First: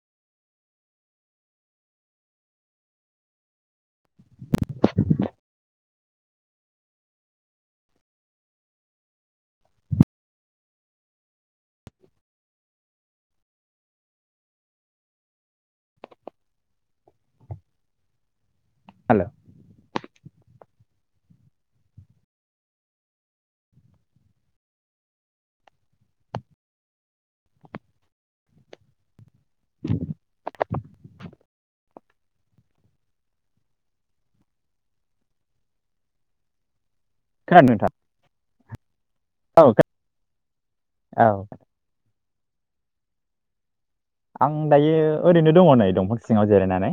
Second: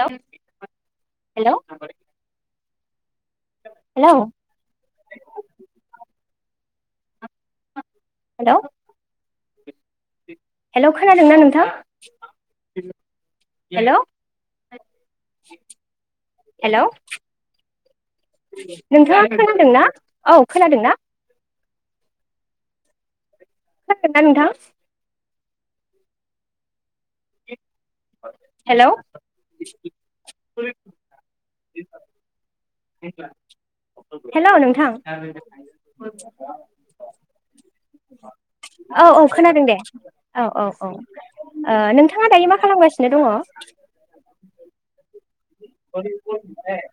Hello hello hello hello hello खोनादोंना नोंथां hello hello hello नोंथाङा खोनादोंना औ खोनादों ना खोनादोंना नोंथां हेलौ [inaudible] [inaudible] हेलौ नोंथां। खोनादों नोंथां औ औ खोनादों दे औ औ औ ओ औ नोंथाङा दायो मा खालामगासिनो दङ। आं दायो ओरैनो दङ नै दंफां सिङाव जिरायनानै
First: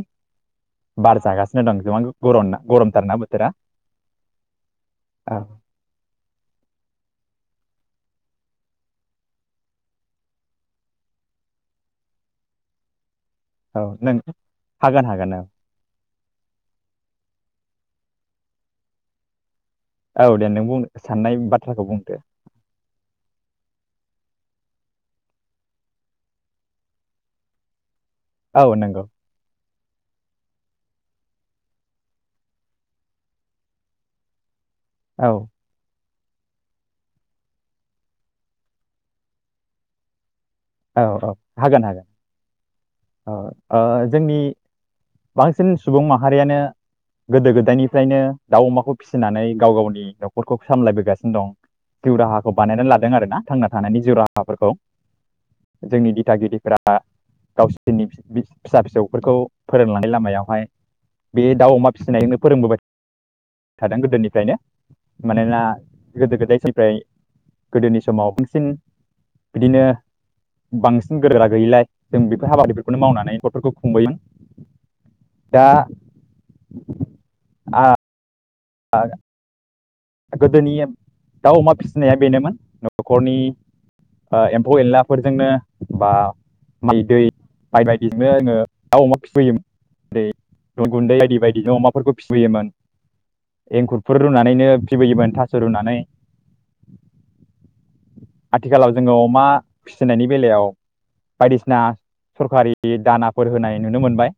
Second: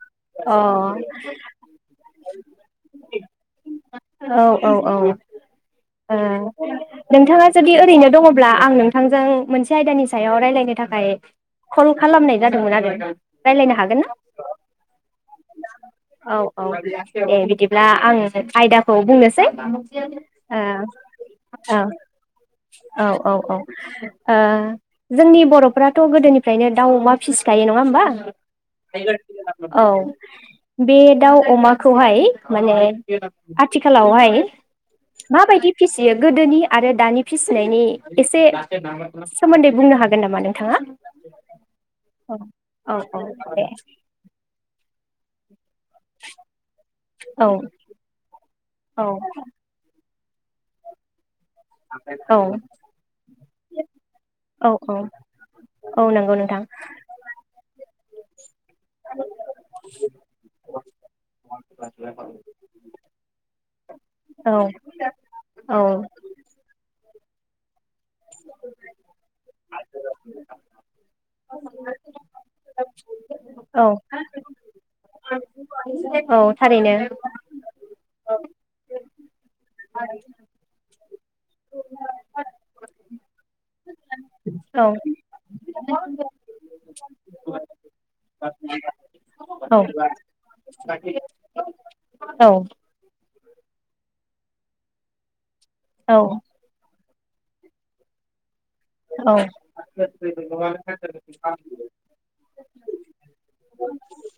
औ बार जागासिनो दं गोबां गरम गरमथारना बोथोरा औ ओ औ। नोंथाङा जुदि ओरैनो दङब्ला आं नोंथांजों मोनसे आयदानि सायाव रायजलायनो थाखाय कल खालामनाय जादोंमोन आरो। रायलायनो औ हागोन ना नों हागोन हागोन औ। औ औ दे बिदिब्ला आङो आयदाखौ बुंनोसै । ओ औ दे नों बुं साननाय औ बाथ्राखौ बुंदो औ औ औ। ओ जोंनि बर'फ्राथ' गोदोनिफ्रायनो दाउ अमा फिसिखायो नङा होमबा। औ नंगौ [unintelligible] औ बे दाउ अमाखौहाय माने आथिखालावहाय औ माबायदि फिसि बियो गोदोनि आरो दानि फिसिनायनि एसे सोमोन्दै बुंनो हागोन नामा नों औ औ हागोन हागोन। औ अ औ दे अ जोंनि बांसिन सुबुं माहारियानो गोदो औ गोदायनिफ्रायनो दाउ अमाखौ औ फिसिनानै गाव गावनि नख'रखौ सामलायबोगासिनो दं। जिउ औ राहाखौ बानायना लादों आरो ना थांना थानायनि जिउ औ राहाफोरखौ औ जोंनि नंगौ नोंथां दिथागिरिफ्रा गावसि [unintelligible] फिसा फिसौफोरखौ फोरोंलांनाय लामायावहाय बे दाउ अमा फिसिनायखौनो फोरोंबोबाय थादों औ गोदोनिफ्रायनो मानोना औ गोदो गोदायनिफ्राय गोदो नि समाव बांसिन बिदिनो बांसिन गोरा गैयिलाय जों बेफोर हाबाफोरखौनो मावनानै नख'रखौ औ खुंबोयोमोन। दा औ थारैनो। आ आ गोदोनि दाउ अमा फिसिनाया बेनोमोन न'खरनि ओ एम्फौ औ एनलाफोरजोंनो बा माइ दै माइ बायदिजोंनो आङो दाउ अमा फिसियोमोन औ रै गुन्दै बायदि बायदिजोंनो अमाफोरखौ औ फिसियोमोन। एंखुरफोर रुनानैनो [unintelligible] रुनानै आथिखालाव जोङो औ अमा फिसिनायनि बेलायाव बायदिसिना सरखारि दानाफोर होनाय नुनो मोनबाय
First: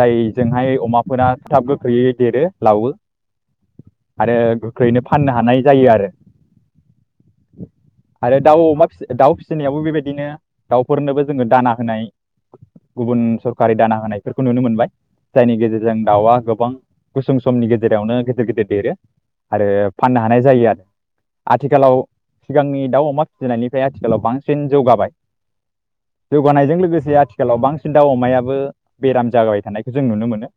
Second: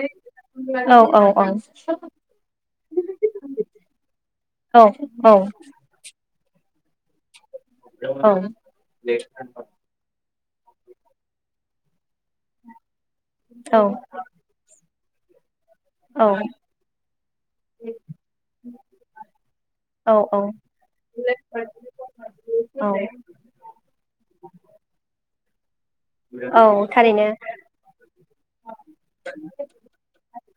जायजोंहाय अमाफोरा थ थाब गोख्रोयै देरो लावो। आरो औ गोख्रैयैनो औ फाननो हानाय जायो आरो। औ आरो दाउ अमा फिसि दाउ फिसिनायाबो बेबायदिनो दाउफोरनोबो जोङो दाना होनाय गुबुन औ सरखारि दाना होनायफोरखौ नुनो मोनबाय जायनि गेजेरजों दाउआ गोबां गुसुं समनि गेजेरावनो गे देरो आरो औ फाननो हानाय जायो आरो आथिखालाव औ सिगांनि दाउ अमा फिसिनायनिफ्राय आथिखालाव बांसिन जौगाबाय। औ जौगानायजों लोगोसे थारैनो आथिखालाव बांसिन दाउ अमायाबो बेराम जाबाय थानायखौ जों नुनो मोनो।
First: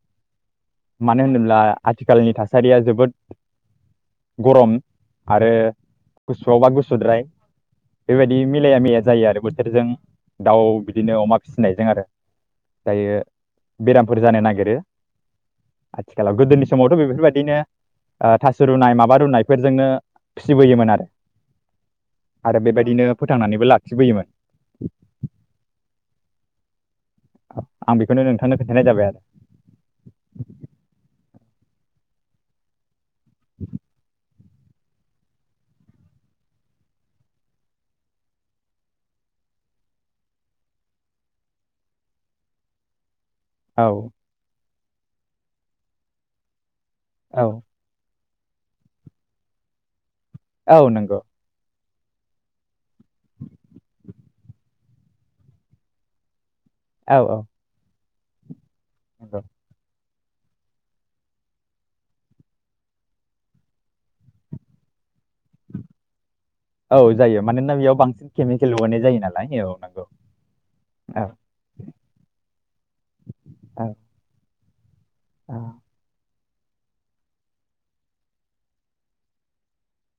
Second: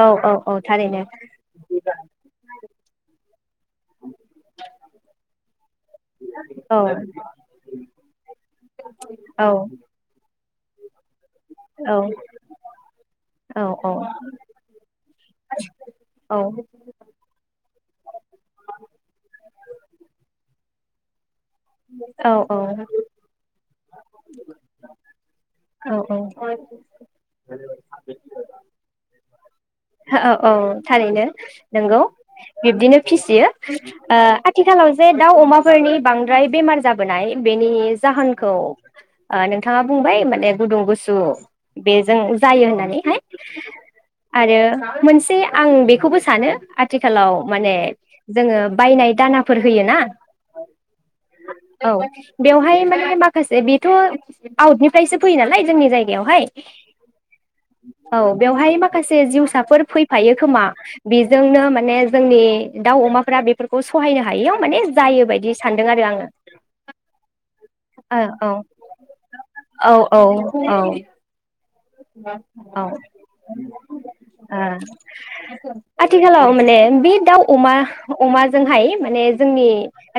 औ औ औ थारैनो मानो होनोब्ला आथिखालनि थासारिया जोबोद गरम आरो गुसुआवबा औ गुसुद्राय बेबायदि मिलाया मिलाया जायो औ आरो बोथोरजों दाउ बिदिनो अमा फिसिनायजों औ आरो दायो औ बेरामफोर जानो नागिरो आथिखालाव औ गोदोनि बेफोरबायदिनो थास' रुनाय माबा रुनायफोरजोंनो फिबोयोमोन आरो। आरो औ बेबायदिनो फोथांनानैबो लाखिबोयोमोन औ औ औ आं बेखौनो नोंथांनो खोन्थानाय जाबाय आरो। हो औ औ थारैनो नोंगौ बिब्दिनो फिसियो ओ आ आथिखालाव जे दाउ अमाफोरनि बांद्राय बेमार जाबोनाय बेनि जाहोनखौ ओ नोंथाङा बुंबाय माने गुदुं गुसु बेजों जायो होननानैहाय। औ ओ मोनसे आं बेखौबो सानो आ आथिखालाव माने औ जोङो बायनाय दानाफोर होयो ना? औ नंगौ। औ बेवहाय माने माखासे बेथ' आउटनिफ्रायसो फैयो नालाय जोंनि जायगायावहाय औ औ औ बेवहाय मा माखासे नंगौ जिउसाफोर फै होफायो खोमा बेजोंनो माने जोंनि दाउ अमाफोरा बेफोरखौ सहायनो हायियाव माने जायो बाय औ जायो मानोना बेयाव बांसिन आङो केमिकेल लगायनाय जायो नालाय औ नंगौ औ। औ औ आ औ आथिखालाव माने बे दाउ अमा अमाजोंहाय माने जोंनि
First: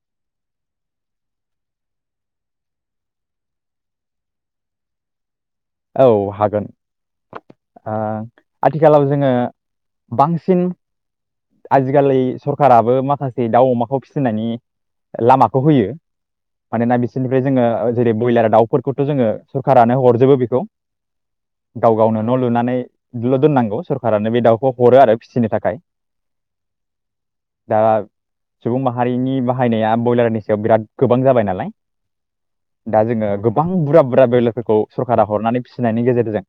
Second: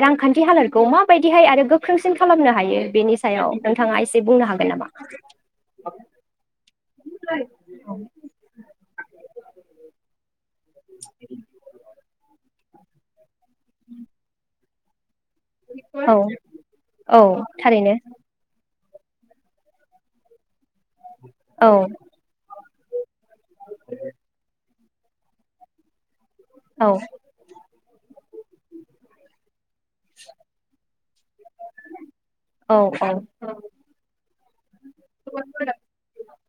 रांखान्थि हालोदखौ माबायदिहाय आरो गोख्रोंसिन खालामनो हायो बेनि सायाव नोंथाङा एसे बुंनो हागोन नामा? औ आ आथिखालाव जोङो बां सिन आजिखालि सरकाराबो माखासे दाउ अमाखौ फिसिनानै लामाखौ होयो औ मानोना औ बिसोरनिफ्राय जोङो थारैनो जेरै ब्रयलार दाउ फोरखौथ' जोङो सरखारानो हरजोबो बे औ गाव गावनो न' लुनानैल' दोननांगौ सरखारानो बे दाउखौ हरो आरो फिसिनो थाखाय औ [unintelligible] सुबुं माहारिनि बाहायनाया ब्रयलारनि सायाव बिराद गोबां जाबाय नालाय औ दा औ जोङो गोबां बुरा बुरा ब्रयलारफोरखौ हरनानै फिसिनायनि गेजेरजों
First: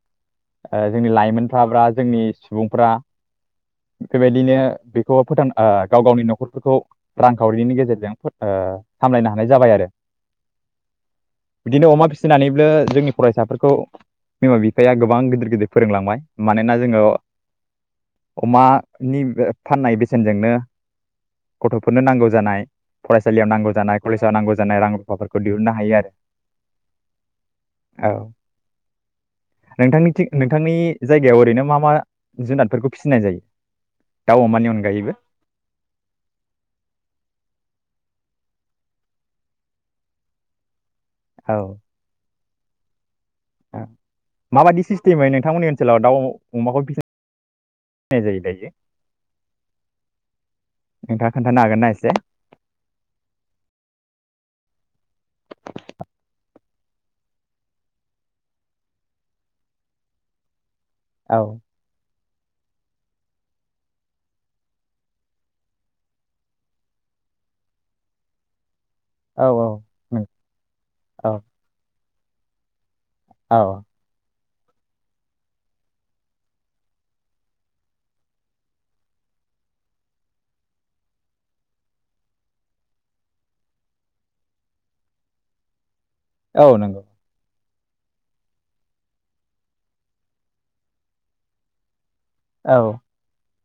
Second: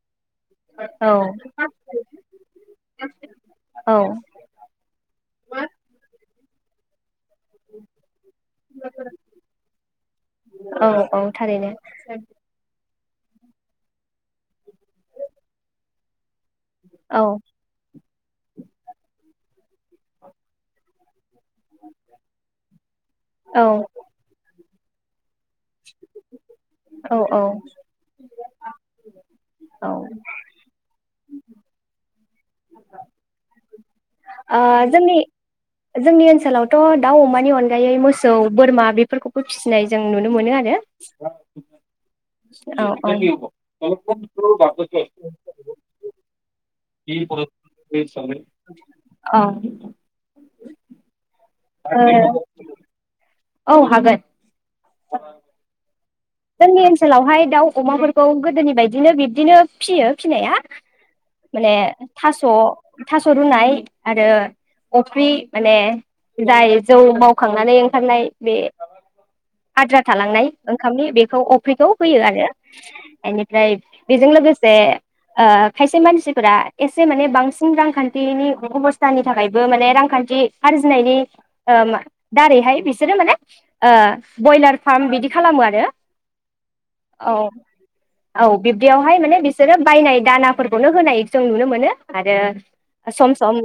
जोंनि औ लाइमोनफोरा बा जोंनि सुबुंफ्रा औ बेबायदिनो बेखौ फोथां गाव गावनि न'खरफोरखौ रांखावरिनि गेजेरजों सामलायनो हानाय जाबाय आरो औ औ थारैनो बिदिनो अमा फिसिनानैबो जोंनि फरायसाफोरखौ बिमा बिफाया गोबां गिदिर गिदिर फोरोंलांबाय मानोना जोङो औ अमानि फाननाय बेसेनजोंनो गथ'फोरनो नांगौ जानाय फरायसालियाव औ नांगौ जानाय कलेजाव नांगौ जानाय। जानाय रां रुफाफोरखौ दिहुननो हायो आरो औ औ औ नोंथांनि नोंथांनि जायगायाव ओरैनो मा मा जुनादफोरखौ फिसिनाय जायो दाउ अमानि अनगायैबो जोंनि जोंनि ओनसोलावथ' दाउ अमानि अनगायै मोसौ सौ बोरमा बेफोरखौबो फिसिनाय जों नुनो मोनो आरो। औ औ माबायदि सिस्टेमै नोंथांमोननि ओनसोलाव दाउ अमाखौ फिसिनाय जायो दायो [unintelligible] नोंथाङा औ हागोन ना एसे औ हागोन जोंनि ओनसोलावहाय दाउ अमाफोरखौ गोदोनि बायदिनो बिब्दिनो फिसियो फिसिनाया औ माने थास' थास' रुनाय आरो अफ्रि माने जाय जौ मावखांनानै ओंखारनाय बे औ आद्रा थालांनाय ओंखामनि बे औ अफ्रिखौ फैयो आरो औ आइनिफ्राय बिजों लोगोसे जे ओ खायसे मानसिफोरा एसे माने बांसिन रांखान्थिनि अबस्थानि थाखायबो माने रांखान्थि आरजिनायनि ओ मा दारैहाय बिसोरो माने ओ बयलार फार्म बिदि खालामो आरो औ नंगौ औ औ बिब्दियावहाय माने बिसोरो बायनाय दानाफोरखौनो होनाय जों नुनो मोनो आरो औ सम सम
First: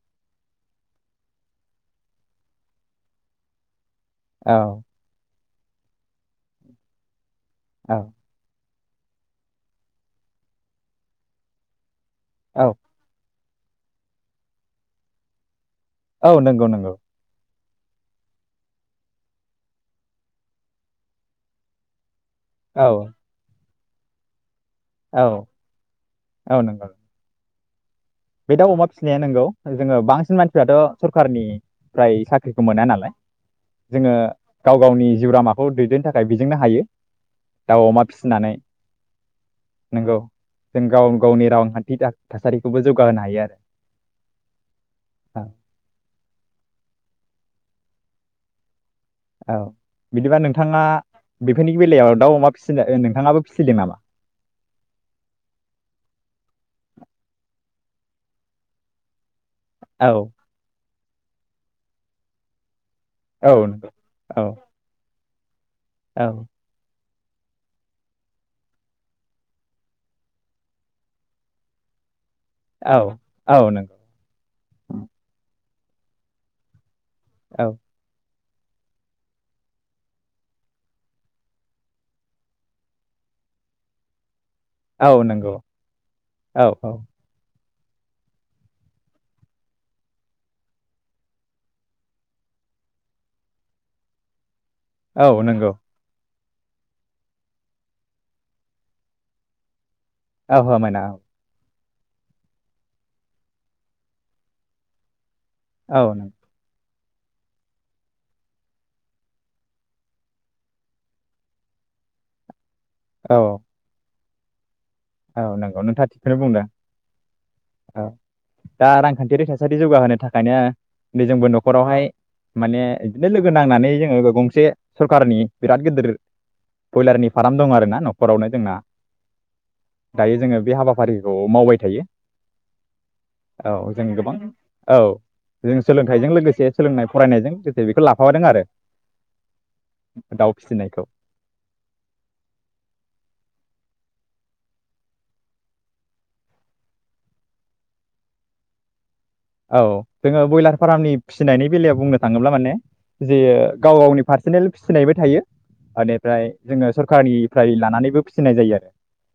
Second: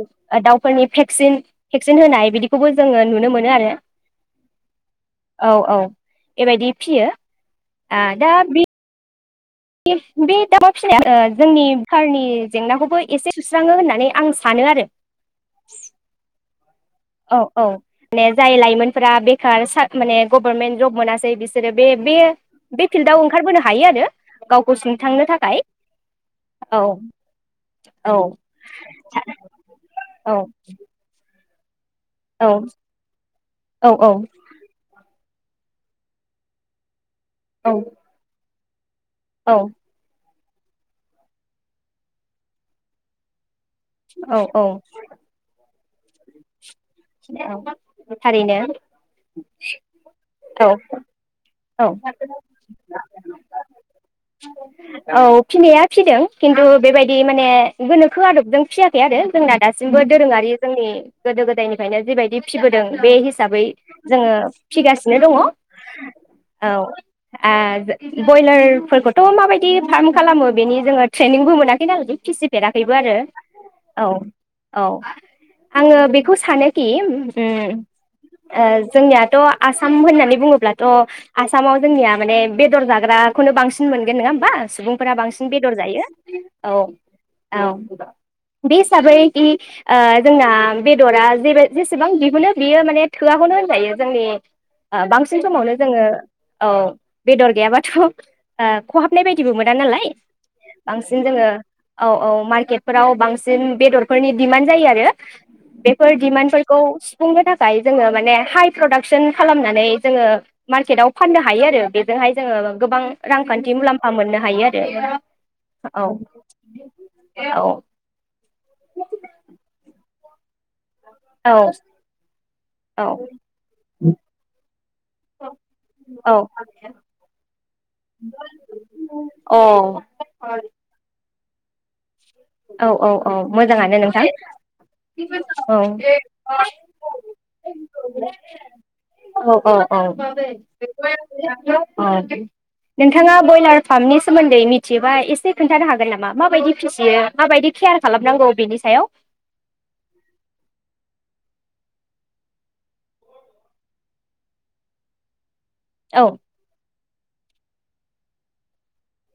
दावउफोरनि भेक्सिन भेक्सिन होनाय बिदिखौबो जोङो नुनो मोनो आरो औ औ औ बेबायदि फियो औ आ दा बि बे दाउ फिसाया ओ जोंनि खारनि औ जेंनाखौबो एसे सुस्राङो होननानै आं सानो आरो नोंगौ नोंगौ औ माने जाय लाइमोनफोरा बेखार माने गभर्मेन्ट जब मोनासै बिसोरो बे बे बे औ फिल्डआव ओंखारबोनो हा हायो आरो गावखौ औ सुंथांनो थाखाय औ औ बे दाउ अमा फिसिनाया नोंगौ जोङो औ बांसिन मानसिफ्राथ' सरखारनि फ्राय औ साख्रिखौ मोना नालाय जोङो औ गाव गावनि जिउ लामाखौ दैदेननो थाखाय बिजोंनो हायो दाउ अमा फिसिनानै औ नोंगौ जों गाव गावनि रांखान्थि थासारिखौबो जौग गा होनो हायो आरो औ औ थारैनो औ बिदिबा औ नोंथाङा बेफोरनि औ बेलायाव दाउ अमा फिसिनो नोंथाङाबो फिसिदों नामा औ फिनाया फिदों खिन्थु बेबायदि माने गोनोखो आदबजों फियाखै आरो जोंना दासिमबो औ दोरोङारि जोंनि गोदो गदायनि फ्रायनो जिबायदि फिबोदों बे हिसाबै औ नंगौ जोङो फिगासि सिनो दङ औ ओ बयलारफोरखौथ' माबायदि फार्म खालामो बेनि जोङो ट्रेनिंबो मोनाखै नालाय फिसि फेराखैबो औ आरो औ औ आङो बेखौ सानो खि उम औ ओ जोंनियाथ' आसाम होननानै बुङोब्लाथ' आसामाव जोंनिया माने बेदर जाग्राखौनो बांसिन मोनगोन नङा होमबा सुबुंफोरा औ बांसिन नंगौ बेदर जायो औ औ बे हिसाबै उम ओ जोंना बेदरा जेबाय जेसेबां दिहुनो बियो माने थोआखौनो होनजायो जोंनि ओ बांसिन औ नंगौ समावनो जोङो औ बेदर गैयाबाथ' ओ खहाबनाय बायदिबो मोना नालाय औ होमायना औ बांसिन जोङो औ औ मार्केटफोराव बांसिन बेदरफोरनि दिमान्ड जायो आरो औ बेफोर नंगौ दिमान्दफोर खौ सुफुंनो थाखाय जोङो माने हाइ प्रदाकसन खालामनानै जोङो मार्केटाव फाननो हायो आरो बेजोंहाय जोङो गोबां औ रांखान्थि मुलाम्फा मोननो हा हायो आ औ नंगौ नोंथा थिखखौनो बुंदों औ दा रांखान्थियारि थासारि जौगाहोनो थाखाय नो नै जोंबो औ न'खरावहाय माने औ बिदिनो लोगो नांनानै जोङो गंसे सरखारनि बिराद गिदिर औ बयलारनि फाराम दं आरो ना न'खरावनो जोंना अ दायो जोङो बे हाबाफारि खौ मावबाय थायो औ औ औ मोजाङानो जों नोंथां गोबां औ जों औ सोलोंथाइजों लोगोसे सोलोंनाय फरायनायजों लोगोसे बेखौ लाफाबादों आरो औ औ दाउ फिसिनायखौ औ औ नोंथाङा बयलार फार्मनि सोमोन्दै मिथियोबा एसे खोन्थानो हागोन नामा माबायदि फिसियो माबायदि केयार खालामनांगौ बेनि सायाव औ जोङो ब्यलार फारामनि फि फिनायनि बेलायाव बुंनो थाङोब्ला माने जे गाव गावनि पार्सनेल फिसिनायबो थायो। औ ओनिफ्राय जोङो सर कारनिफ्राय लानानैबो फिसिनाय जायो आरो।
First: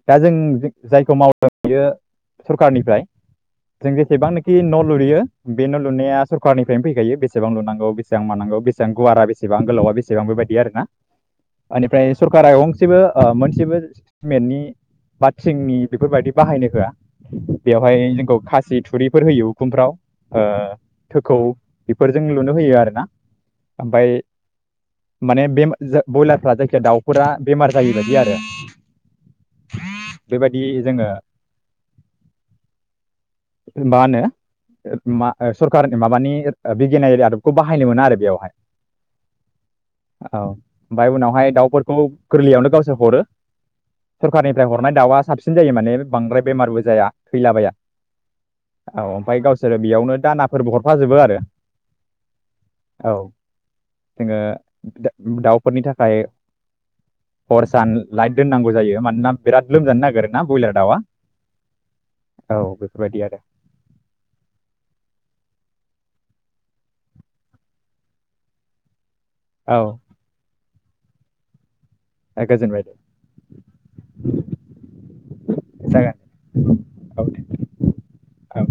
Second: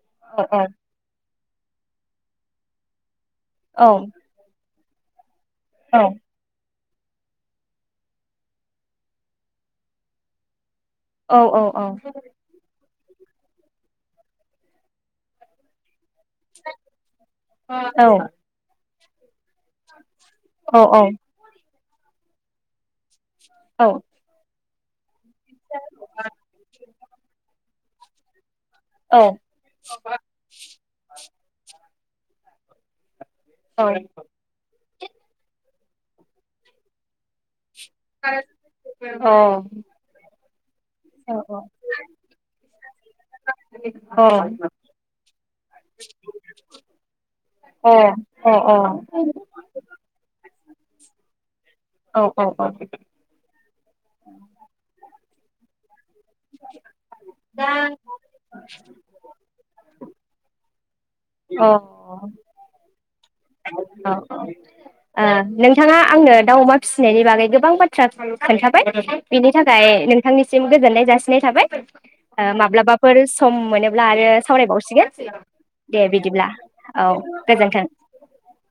दा जों औ औ जायखौ माव [unintelligible] बियो सरखारनिफ्राय जों जेसेबांनोखि न [unintelligible] बेनो न' औ लुनाया सरखारनि। फ्रेयानो फैखायो बेसेबां लुनांगौ बेसेबां मानांगौ बेसें गुवारा बेसेबां गोलावा बेसेबां बेबायदि आरो ना। औ औ औ ओनिफ्राय सरखारा अं सेबो ओ मोनसेबो सिमेन्टनि बा थिंनि बेफोरबायदि बाहायनो होआ बेवहाय जोंखौ खासि थुरिफोर होयो। उखुमफ्राव। ओ औ थोखौ बेफोरजों लुनो होयो आरो ना। औ ओमफाय माने बे जो बयलारफ्रा जायखिया दाउफोरा बेमार जायैबायदि आरो। बेबायदि जोङो मा होनो? ओ मा ओ सरखारनि माबानि ओ बिगियानारि आदबखौ बाहायनो मोना आरो अ बेयावहाय अ अ औ ओमफाय उनावहाय दाउफोरखौ गोरलैयावनो गावसोर हरो सरखारनिफ्राय हरनाय दाउआ साबसिन जायो माने बांद्राय बेमारबो जाया थैलाबाया औ। गावसोरो बेयावनो दानाफोरबो हरफाजोबो आरो। औ जोङो दा दाउफोरनि थाखा फ्राय हर सान लाइट दोननांगौ जायो मानोना बिराद लोमजानो नागिरो। ना बयलार दाउआ? औ बेफोरबायदि आरो। [unintelligible] ओ नोंथाङा आंनो दाउ अमा फिसिनायनि बागै गोबां बाथ्रा खोन्थाबाय। बिनि थाखाय औ नोंथांनिसिम गोजोननाय जासिनाय थाबाय। ओ गोजोनबाय दे माब्लाबाफोर सम मोनोब्ला आरो सावरायबावसिगोन दे जागोन बिदिब्ला औ गोजोन्थों। औ।